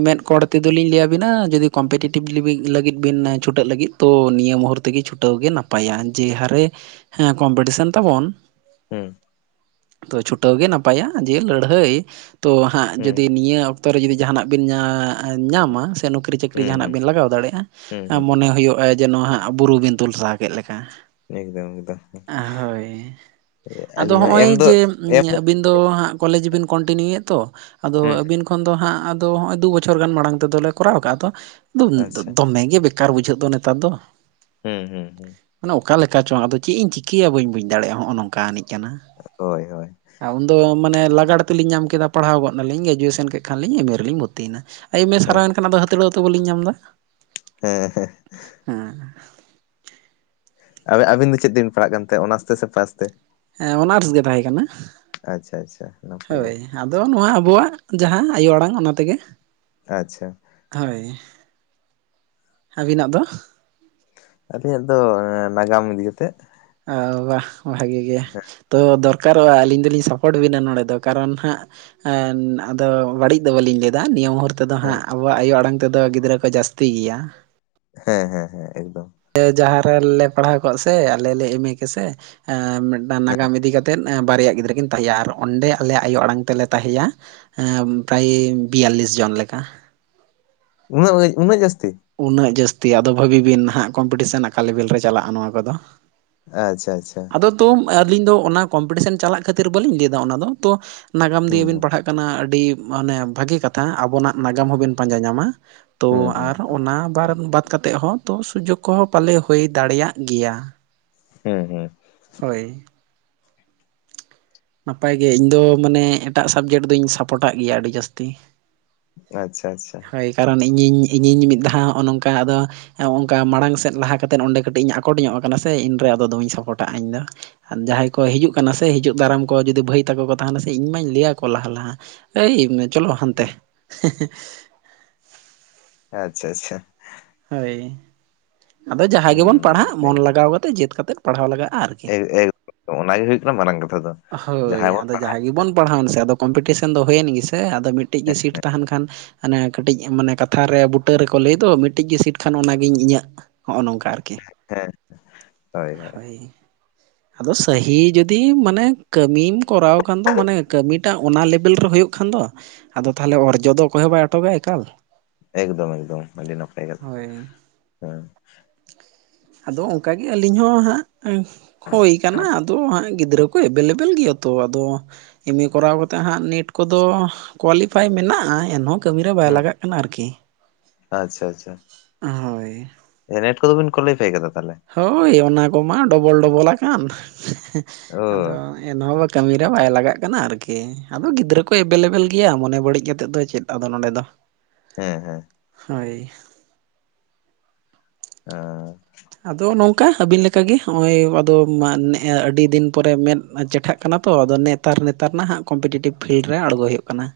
Speaker 1: ᱢᱮᱫ ᱠᱚᱬ ᱛᱮᱫᱚ ᱞᱤᱧ ᱞᱟᱹᱭᱵᱤᱱᱟ ᱡᱩᱫᱤ ᱠᱚᱢᱯᱤᱴᱤᱮᱴᱤᱵᱷ ᱞᱤᱵᱤ ᱞᱟᱹᱜᱤᱫ ᱵᱤᱱ ᱪᱷᱩᱴᱟᱹᱜ ᱞᱟᱹᱜᱤᱫ᱾ ᱛᱳ ᱱᱤᱭᱟᱹ ᱢᱩᱦᱩᱨᱛᱮ ᱜᱮ ᱪᱷᱩᱴᱟᱹᱣ ᱜᱮ ᱱᱟᱯᱟᱭᱟ ᱡᱮ ᱦᱟᱨᱮ ᱦᱮᱸ ᱠᱚᱢᱯᱤᱴᱤᱥᱮᱱ ᱛᱟᱵᱚᱱ᱾
Speaker 2: ᱦᱩᱸ᱾
Speaker 1: ᱟᱫᱚ ᱪᱷᱩᱴᱟᱹᱣ ᱜᱮ ᱱᱟᱯᱟᱭᱟ ᱡᱮ ᱞᱟᱹᱲᱦᱟᱹᱭ᱾ ᱛᱳ ᱦᱟᱸᱜ
Speaker 2: ᱦᱩᱸ
Speaker 1: ᱡᱩᱫᱤ ᱱᱤᱭᱟᱹ ᱚᱠᱛᱚ ᱨᱮ ᱡᱩᱫᱤ ᱡᱟᱦᱟᱸᱱᱟᱜ ᱵᱤᱱ ᱧᱟ ᱧᱟᱢᱟ ᱥᱮ ᱱᱚᱠᱟ ᱪᱟᱹᱠᱨᱤ ᱪᱟᱹᱠᱨᱤ
Speaker 2: ᱦᱩᱸ
Speaker 1: ᱡᱟᱦᱟᱸᱱᱟᱜ
Speaker 2: ᱦᱩᱸ
Speaker 1: ᱵᱤᱱ ᱞᱟᱜᱟᱣ ᱫᱟᱲᱮᱭᱟᱜᱼᱟ,
Speaker 2: ᱦᱩᱸ ᱦᱩᱸ
Speaker 1: ᱢᱚᱱᱮ ᱦᱩᱭᱩᱜᱼᱟ, ᱡᱮ ᱱᱚᱣᱟ ᱦᱟᱸᱜ ᱵᱩᱨᱩ ᱵᱤᱱ ᱛᱩᱞ ᱥᱟᱦᱟ ᱠᱮᱫ ᱞᱮᱠᱟ᱾
Speaker 2: ᱮᱠᱫᱚᱢ ᱮᱠᱫᱚᱢ᱾
Speaker 1: ᱦᱳᱭ, ᱟᱫᱚ
Speaker 2: ᱟᱹᱞᱤᱧ ᱦᱚᱸ ᱮᱢ
Speaker 1: ᱦᱚᱜᱼᱚᱭ
Speaker 2: ᱫᱚ ᱮᱢ
Speaker 1: ᱵᱤᱱ ᱫᱚ ᱦᱟᱸᱜ ᱠᱚᱞᱮᱡ ᱵᱤᱱ ᱠᱚᱱᱴᱤᱱᱤᱭᱩᱭᱟ ᱛᱚ, ᱟᱫᱚ
Speaker 2: ᱦᱩᱸ
Speaker 1: ᱟᱵᱤᱱ ᱠᱷᱚᱱ ᱫᱚ ᱦᱟᱸᱜ ᱟᱫᱚ ᱦᱚᱸᱜᱼᱚᱭ ᱫᱩ ᱵᱚᱪᱷᱚᱨ ᱜᱟᱱ ᱢᱟᱲᱟᱝ ᱛᱮᱫᱚᱞᱮ ᱠᱚᱨᱟᱣ ᱠᱟᱜᱼᱟ ᱛᱚ, ᱫᱩᱢ
Speaker 2: ᱟᱪᱪᱷᱟ
Speaker 1: ᱫᱚᱢᱮ ᱜᱮ ᱵᱮ ᱠᱟᱨ ᱵᱩᱡᱷᱟᱹᱜ ᱫᱚ ᱱᱮᱛᱟᱨ ᱫᱚ᱾
Speaker 2: ᱦᱩᱸ ᱦᱩᱸ᱾
Speaker 1: ᱱᱮ ᱚᱠᱟ ᱞᱮᱠᱟ ᱪᱚ ᱟᱫᱚ ᱤᱧ ᱪᱤᱠᱟᱹᱭᱟ ᱵᱟᱹᱧ ᱵᱩᱡ ᱫᱟᱲᱮᱭᱟᱜᱼᱟ, ᱱᱚᱜᱼᱚ ᱱᱚᱝᱠᱟ ᱟᱱᱤᱡ ᱠᱟᱱᱟ᱾
Speaker 2: ᱦᱳᱭ ᱦᱳᱭ᱾
Speaker 1: ᱟᱨ ᱩᱱᱫᱚ ᱢᱟᱱᱮ ᱞᱟᱜᱟᱲ ᱛᱮᱞᱤᱧ ᱧᱟᱢ ᱠᱮᱫᱟ ᱯᱟᱲᱦᱟᱣ ᱜᱚᱫ ᱱᱟᱞᱤᱧ ᱜᱨᱮᱡᱩᱭᱮᱥᱮᱱ ᱠᱮᱫ ᱠᱷᱟᱱᱞᱤᱧ ᱮᱢ ᱮ ᱨᱮᱞᱤᱧ ᱵᱷᱚᱨᱛᱤᱭᱮᱱᱟ᱾ ᱮᱢ ᱮ
Speaker 2: ᱦᱮᱸ
Speaker 1: ᱥᱟᱨᱟᱣᱮᱱ ᱠᱷᱟᱱ ᱟᱫᱚ ᱦᱟᱹᱛᱲᱟᱹᱣᱛᱮ ᱵᱟᱹᱞᱤᱧ ᱧᱟᱢ ᱮᱫᱟ᱾
Speaker 2: ᱦᱮᱸ ᱦᱮᱸ᱾
Speaker 1: ᱦᱮᱸ᱾
Speaker 2: ᱟᱵᱤ ᱟᱵᱤᱱ ᱫᱚ ᱪᱮᱫ ᱛᱮᱵᱤᱱ ᱯᱟᱲᱦᱟᱜ ᱠᱟᱱ ᱛᱮ ᱚᱱᱟᱥ ᱛᱮ ᱥᱮ ᱯᱷᱟᱥ ᱛᱮ?
Speaker 1: ᱦᱮᱸ ᱚᱱᱟᱨᱥ ᱜᱮ ᱛᱟᱦᱮᱸ ᱠᱟᱱᱟ
Speaker 2: ᱟᱪᱪᱷᱟ ᱟᱪᱪᱷᱟ ᱱᱟᱯᱟᱭ ᱜᱮ
Speaker 1: ᱦᱳᱭ᱾ ᱟᱫᱚ ᱱᱚᱣᱟ ᱟᱵᱚᱣᱟᱜ, ᱡᱟᱦᱟᱸ ᱟᱭᱳ ᱟᱲᱟᱝ ᱚᱱᱟ ᱛᱮᱜᱮ᱾
Speaker 2: ᱟᱪᱪᱷᱟ᱾
Speaker 1: ᱦᱳᱭ ᱟᱹᱵᱤᱱᱟᱜ ᱫᱚ?
Speaker 2: ᱟᱹᱞᱤᱧᱟᱜ ᱫᱚ ᱱᱟᱜᱟᱢ ᱤᱫᱤ ᱠᱟᱛᱮ᱾
Speaker 1: ᱣᱚ ᱵᱟᱷ ᱵᱷᱟᱜᱤ ᱜᱮ᱾ ᱛᱚ ᱫᱚᱨᱠᱟᱨᱚᱜᱼᱟ ᱟᱹᱞᱤᱧ ᱫᱚᱞᱤᱧ ᱥᱟᱯᱳᱴ ᱵᱤᱱᱟ ᱱᱚᱸᱰᱮ ᱫᱚ ᱠᱟᱨᱚᱱ ᱱᱷᱟᱸᱜ, ᱦᱮᱸ ᱟᱫᱚ ᱵᱟᱹᱲᱤᱡ ᱫᱚ ᱵᱟᱞᱤᱧ ᱞᱮᱭ ᱫᱟ ᱱᱤᱭᱟᱹ ᱢᱩᱨ ᱛᱮᱫᱚ
Speaker 2: ᱦᱮᱸ
Speaker 1: ᱦᱟᱸᱜ ᱟᱵᱚᱣᱟᱜ ᱟᱭᱳ ᱟᱲᱟᱝ ᱛᱮᱫᱚ ᱜᱤᱫᱽᱨᱟᱹ ᱠᱚ ᱡᱟᱹᱥᱛᱤ ᱜᱮᱭᱟ᱾
Speaker 2: ᱦᱮᱸ ᱦᱮᱸ ᱦᱮᱸ ᱮᱠᱫᱚᱢ᱾
Speaker 1: ᱞᱮ ᱡᱟᱦᱟᱸ ᱨᱮᱞᱮ ᱯᱟᱲᱦᱟᱣ ᱠᱚᱜ ᱥᱮ ᱟᱞᱮ ᱞᱮ ᱮᱢᱮ ᱠᱮᱥᱮ᱾ ᱢᱤᱫᱴᱟᱝ
Speaker 2: ᱦᱮᱸ
Speaker 1: ᱱᱟᱜᱟᱢ ᱤᱫᱤ ᱠᱟᱛᱮᱫ ᱵᱟᱨᱭᱟ ᱜᱤᱫᱽᱨᱟᱹ ᱠᱤᱱ ᱛᱟᱦᱮᱸᱜᱼᱟ ᱟᱨ ᱚᱸᱰᱮ ᱟᱞᱮᱭᱟᱜ ᱟᱭᱳ ᱟᱲᱟᱝ ᱛᱮᱞᱮ ᱛᱟᱦᱮᱸᱭᱟ᱾ ᱯᱮᱨᱟᱭ ᱵᱤᱭᱟᱞᱞᱤᱥ ᱡᱚᱱ ᱞᱮᱠᱟ᱾
Speaker 2: ᱩᱱᱟᱹᱜ ᱩᱭ ᱩᱱᱟᱹᱜ ᱡᱟᱹᱥᱛᱤ
Speaker 1: ᱩᱱᱟᱹᱜ ᱡᱟᱹᱥᱛᱤ ᱟᱫᱚ ᱵᱷᱟᱹᱵᱤ ᱵᱤᱱ ᱱᱟᱦᱟᱜ ᱠᱚᱢᱯᱤᱴᱤᱥᱮᱱ ᱟᱠᱟ ᱞᱮᱵᱮᱞ ᱨᱮ ᱪᱟᱞᱟᱜᱼᱟ ᱱᱚᱣᱟ ᱠᱚᱫᱚ᱾
Speaker 2: ᱟᱪᱪᱷᱟ ᱟᱪᱪᱷᱟ᱾
Speaker 1: ᱟᱫᱚ ᱛᱚᱢ ᱟᱹᱞᱤᱧ ᱫᱚ ᱚᱱᱟ ᱠᱚᱢᱯᱤᱴᱤᱥᱮᱱ ᱪᱟᱞᱟᱜ ᱠᱷᱟᱹᱛᱤᱨ ᱵᱟᱹᱞᱤᱧ ᱞᱟᱹᱭᱫᱟ ᱚᱱᱟᱫᱚ ᱛᱚ᱾ ᱱᱟᱜᱟᱢ ᱫᱤᱭᱮ ᱵᱤᱱ
Speaker 2: ᱦᱩᱸ
Speaker 1: ᱯᱟᱲᱦᱟᱜ ᱠᱟᱱᱟ ᱟᱹᱰᱤ ᱢᱟᱱᱮ ᱵᱷᱟᱹᱜᱤ ᱠᱟᱛᱷᱟ ᱟᱵᱚᱱᱟᱜ ᱱᱟᱜᱟᱢ ᱦᱚᱸᱵᱤᱱ ᱯᱟᱸᱡᱟ ᱧᱟᱢᱟ᱾ ᱛᱚ
Speaker 2: ᱦᱩᱸ ᱦᱩᱸ
Speaker 1: ᱟᱨ ᱚᱱᱟ ᱵᱟᱨ ᱵᱟᱫᱽ ᱠᱟᱛᱮᱫ ᱦᱚᱸ ᱛᱚ ᱥᱩᱡᱳᱜᱽ ᱠᱚᱦᱚᱸ ᱯᱟᱞᱮ ᱦᱩᱭ ᱫᱟᱲᱮᱭᱟᱜ ᱜᱮᱭᱟ᱾
Speaker 2: ᱦᱩᱸ ᱦᱩᱸ
Speaker 1: ᱦᱳᱭ᱾ ᱱᱟᱯᱟᱭ ᱜᱮ ᱤᱧ ᱫᱚ ᱢᱟᱱᱮ ᱮᱴᱟᱜ ᱥᱟᱵᱽᱡᱮᱴ ᱫᱚᱧ ᱥᱟᱯᱚᱴᱟᱜ ᱜᱮᱭᱟ ᱟᱹᱰᱤ ᱡᱟᱹᱥᱛᱤ᱾
Speaker 2: ᱟᱪᱪᱷᱟ ᱟᱪᱪᱷᱟ
Speaker 1: ᱦᱳᱭ ᱠᱟᱨᱚᱱ ᱤᱧᱤᱧ ᱤᱧᱤᱧ ᱢᱤᱫ ᱫᱷᱟᱣ ᱱᱚᱜᱼᱚᱭ ᱱᱚᱝᱠᱟ ᱟᱫᱚ ᱚᱱᱠᱟ ᱢᱟᱲᱟᱝ ᱥᱮᱫ ᱞᱟᱦᱟ ᱠᱟᱛᱮᱫ ᱚᱸᱰᱮ ᱠᱟᱹᱴᱤᱡ ᱤᱧ ᱟᱠᱚᱴ ᱧᱚᱜ ᱠᱟᱱᱟ ᱥᱮ ᱤᱧᱨᱮ ᱟᱫᱚ ᱫᱚᱢᱮᱧ ᱥᱟᱯᱨᱚᱴᱟᱜᱼᱟ ᱤᱧᱫᱚ᱾ ᱟᱨ ᱡᱟᱦᱟᱸᱭ ᱠᱚ ᱦᱤᱡᱩᱜ ᱠᱟᱱᱟ ᱥᱮ ᱦᱤᱡᱩᱜ ᱫᱟᱨᱟᱢ ᱠᱚ ᱡᱩᱫᱤ ᱵᱟᱹᱭ ᱛᱟᱠᱚ ᱠᱚ ᱛᱟᱦᱮᱱᱟ ᱥᱮ ᱤᱧ ᱢᱟᱧ ᱞᱮᱭᱟᱠᱚᱣᱟ ᱞᱟᱦᱟ ᱞᱟᱦᱟ᱾ ᱟᱹᱭ ᱪᱚᱞᱚ ᱦᱟᱱᱛᱮ᱾
Speaker 2: ᱦᱮᱸ. ᱟᱪᱪᱷᱟ ᱟᱪᱪᱷᱟ᱾
Speaker 1: ᱦᱳᱭ ᱟᱫᱚ ᱡᱟᱦᱟᱸᱭ ᱜᱮᱵᱚᱱ
Speaker 2: ᱦᱩᱸ
Speaker 1: ᱯᱟᱲᱦᱟᱜ ᱢᱚᱱ ᱞᱟᱜᱟᱣ ᱠᱟᱛᱮᱫ ᱡᱮᱛ ᱠᱟᱛᱮᱫ ᱯᱟᱲᱦᱟᱣ ᱞᱟᱜᱟᱜᱼᱟ ᱟᱨᱠᱤ᱾
Speaker 2: ᱮ ᱮᱜ ᱫᱚᱢ ᱚᱱᱟ ᱦᱩᱭᱩᱜ ᱠᱟᱱᱟ ᱢᱟᱨᱟᱝ ᱠᱟᱛᱷᱟ ᱫᱚ
Speaker 1: ᱦᱳᱭ
Speaker 2: ᱡᱟᱦᱟᱸᱭ ᱵᱚᱱ
Speaker 1: ᱟᱫᱚ
Speaker 2: ᱯᱟᱲ
Speaker 1: ᱜᱮᱵᱚᱱ ᱯᱟᱲᱦᱟᱣᱮᱱ ᱥᱮ ᱟᱫᱚ ᱠᱚᱢᱯᱤᱴᱤᱥᱮᱱ ᱫᱚ ᱦᱩᱭᱮᱱ ᱜᱮᱥᱮ ᱟᱫᱚ ᱢᱤᱫᱴᱤᱡ ᱜᱮ ᱥᱤᱴ ᱛᱟᱦᱮᱱ ᱠᱷᱟᱱ, ᱦᱟᱱᱮ ᱠᱟᱹᱴᱤᱡ ᱢᱟᱱᱮ ᱠᱟᱛᱷᱟᱨᱮ ᱵᱩᱴᱟᱹ ᱨᱮᱠᱚ ᱞᱟᱹᱭ ᱫᱚ ᱢᱤᱫ, ᱴᱤᱡ ᱜᱮ ᱥᱤᱴ ᱠᱷᱟᱱ ᱚᱱᱟᱜᱮᱧ ᱤᱧᱟᱹᱜ ᱱᱚᱜᱼᱚ ᱱᱚᱝᱠᱟ ᱟᱨᱠᱤ᱾
Speaker 2: ᱦᱮᱸ ᱦᱳᱭ ᱦᱳᱭ᱾
Speaker 1: ᱟᱫᱚ ᱥᱟᱦᱤ ᱡᱩᱫᱤ ᱢᱟᱱᱮ ᱠᱟᱹᱢᱤᱢ ᱠᱚᱨᱟᱣ ᱠᱷᱟᱱ ᱫᱚ ᱢᱟᱱᱮ ᱠᱟᱹᱢᱤᱴᱟᱜ ᱚᱱᱟ ᱞᱮᱵᱮᱞ ᱨᱮ ᱦᱩᱭᱩᱜ ᱠᱷᱟᱱ ᱫᱚ, ᱟᱫᱚ ᱛᱟᱦᱚᱞᱮ ᱚᱨᱡᱚ ᱫᱚ ᱚᱠᱚᱭ ᱦᱚᱸ ᱵᱟᱭ ᱚᱴᱚᱠᱟ ᱮᱠᱟᱞ᱾
Speaker 2: ᱮᱠᱫᱚᱢ ᱮᱠᱫᱚᱢ ᱟᱰᱤ ᱱᱟᱯᱟᱭ ᱠᱟᱛᱷᱟ
Speaker 1: ᱦᱳᱭ
Speaker 2: ᱦᱮᱸ᱾
Speaker 1: ᱟᱫᱚ ᱚᱱᱠᱟᱜᱮ ᱟᱹᱞᱤᱧ ᱦᱚᱸ ᱦᱟᱸᱜ, ᱦᱩᱭ ᱠᱟᱱᱟ ᱟᱫᱚ ᱦᱟᱸᱜ ᱜᱤᱫᱽᱨᱟᱹ ᱠᱚ ᱮᱵᱮᱞᱮᱵᱮᱞ ᱜᱮᱭᱟ ᱛᱚ ᱟᱫᱚ, ᱮᱢ ᱮ ᱠᱚᱨᱟᱣ ᱠᱟᱛᱮ ᱦᱟᱸᱜ ᱱᱮᱴ ᱠᱚᱫᱚ ᱠᱳᱣᱟᱞᱤᱯᱷᱟᱭ ᱢᱮᱱᱟᱜᱼᱟ ᱮᱱᱦᱚᱸ, ᱠᱟᱹᱢᱤᱨᱮ ᱵᱟᱭ ᱞᱟᱜᱟᱜ ᱠᱟᱱᱟ ᱟᱨᱠᱤ ᱾
Speaker 2: ᱟᱪᱪᱷᱟ ᱟᱪᱪᱷᱟ ᱟᱪᱪᱷᱟ
Speaker 1: ᱦᱳᱭ
Speaker 2: ᱱᱮᱴ ᱠᱚᱫᱚ ᱵᱤᱱ ᱠᱳᱞᱤᱯᱷᱟᱭ ᱠᱟᱫᱟ ᱛᱟᱦᱚᱞᱮ?
Speaker 1: ᱦᱳᱭ ᱚᱱᱟ ᱠᱚᱢᱟ ᱰᱚᱵᱚᱞ ᱰᱚᱵᱚᱞ ᱟᱠᱟᱱ,
Speaker 2: ᱚ
Speaker 1: ᱟᱫᱚ ᱮᱱᱦᱚᱸ ᱵᱟ ᱠᱟᱹᱢᱤᱨᱮ ᱵᱟᱭ ᱞᱟᱜᱟᱜ ᱠᱟᱱᱟ ᱟᱨᱠᱤ, ᱟᱫᱚ ᱜᱤᱫᱽᱨᱟᱹ ᱠᱚ ᱮᱵᱮᱞᱮᱵᱮᱞ ᱜᱮᱭᱟ ᱢᱚᱱᱮ ᱵᱟᱹᱲᱤᱡ ᱠᱟᱛᱮᱜ ᱫᱚ ᱪᱮᱫ ᱟᱫᱚ ᱱᱚᱸᱰᱮ ᱫᱚ ᱾
Speaker 2: ᱦᱮᱸ ᱦᱮᱸ
Speaker 1: ᱦᱳᱭ
Speaker 2: ᱦᱚᱸ
Speaker 1: ᱟᱫᱚ ᱱᱚᱝᱠᱟ ᱟᱹᱵᱤᱱ ᱞᱮᱠᱟᱜᱮ ᱱᱚᱜᱼᱚᱭ ᱟᱫᱚ ᱟᱹᱰᱤ ᱫᱤᱱ ᱯᱚᱨᱮ ᱢᱮᱸᱫ ᱪᱮᱴᱷᱟᱜ ᱠᱟᱱᱟ ᱛᱚ ᱟᱫᱚ ᱱᱮᱛ ᱱᱮᱛᱟᱨ ᱱᱮᱛᱟᱨ ᱱᱟᱦᱟᱜ ᱠᱚᱢᱯᱤᱴᱤᱴᱤᱵᱽ ᱯᱷᱤᱞᱰ ᱨᱮ ᱟᱬᱜᱚᱭ ᱦᱩᱭᱩᱜ ᱠᱟᱱᱟ ᱾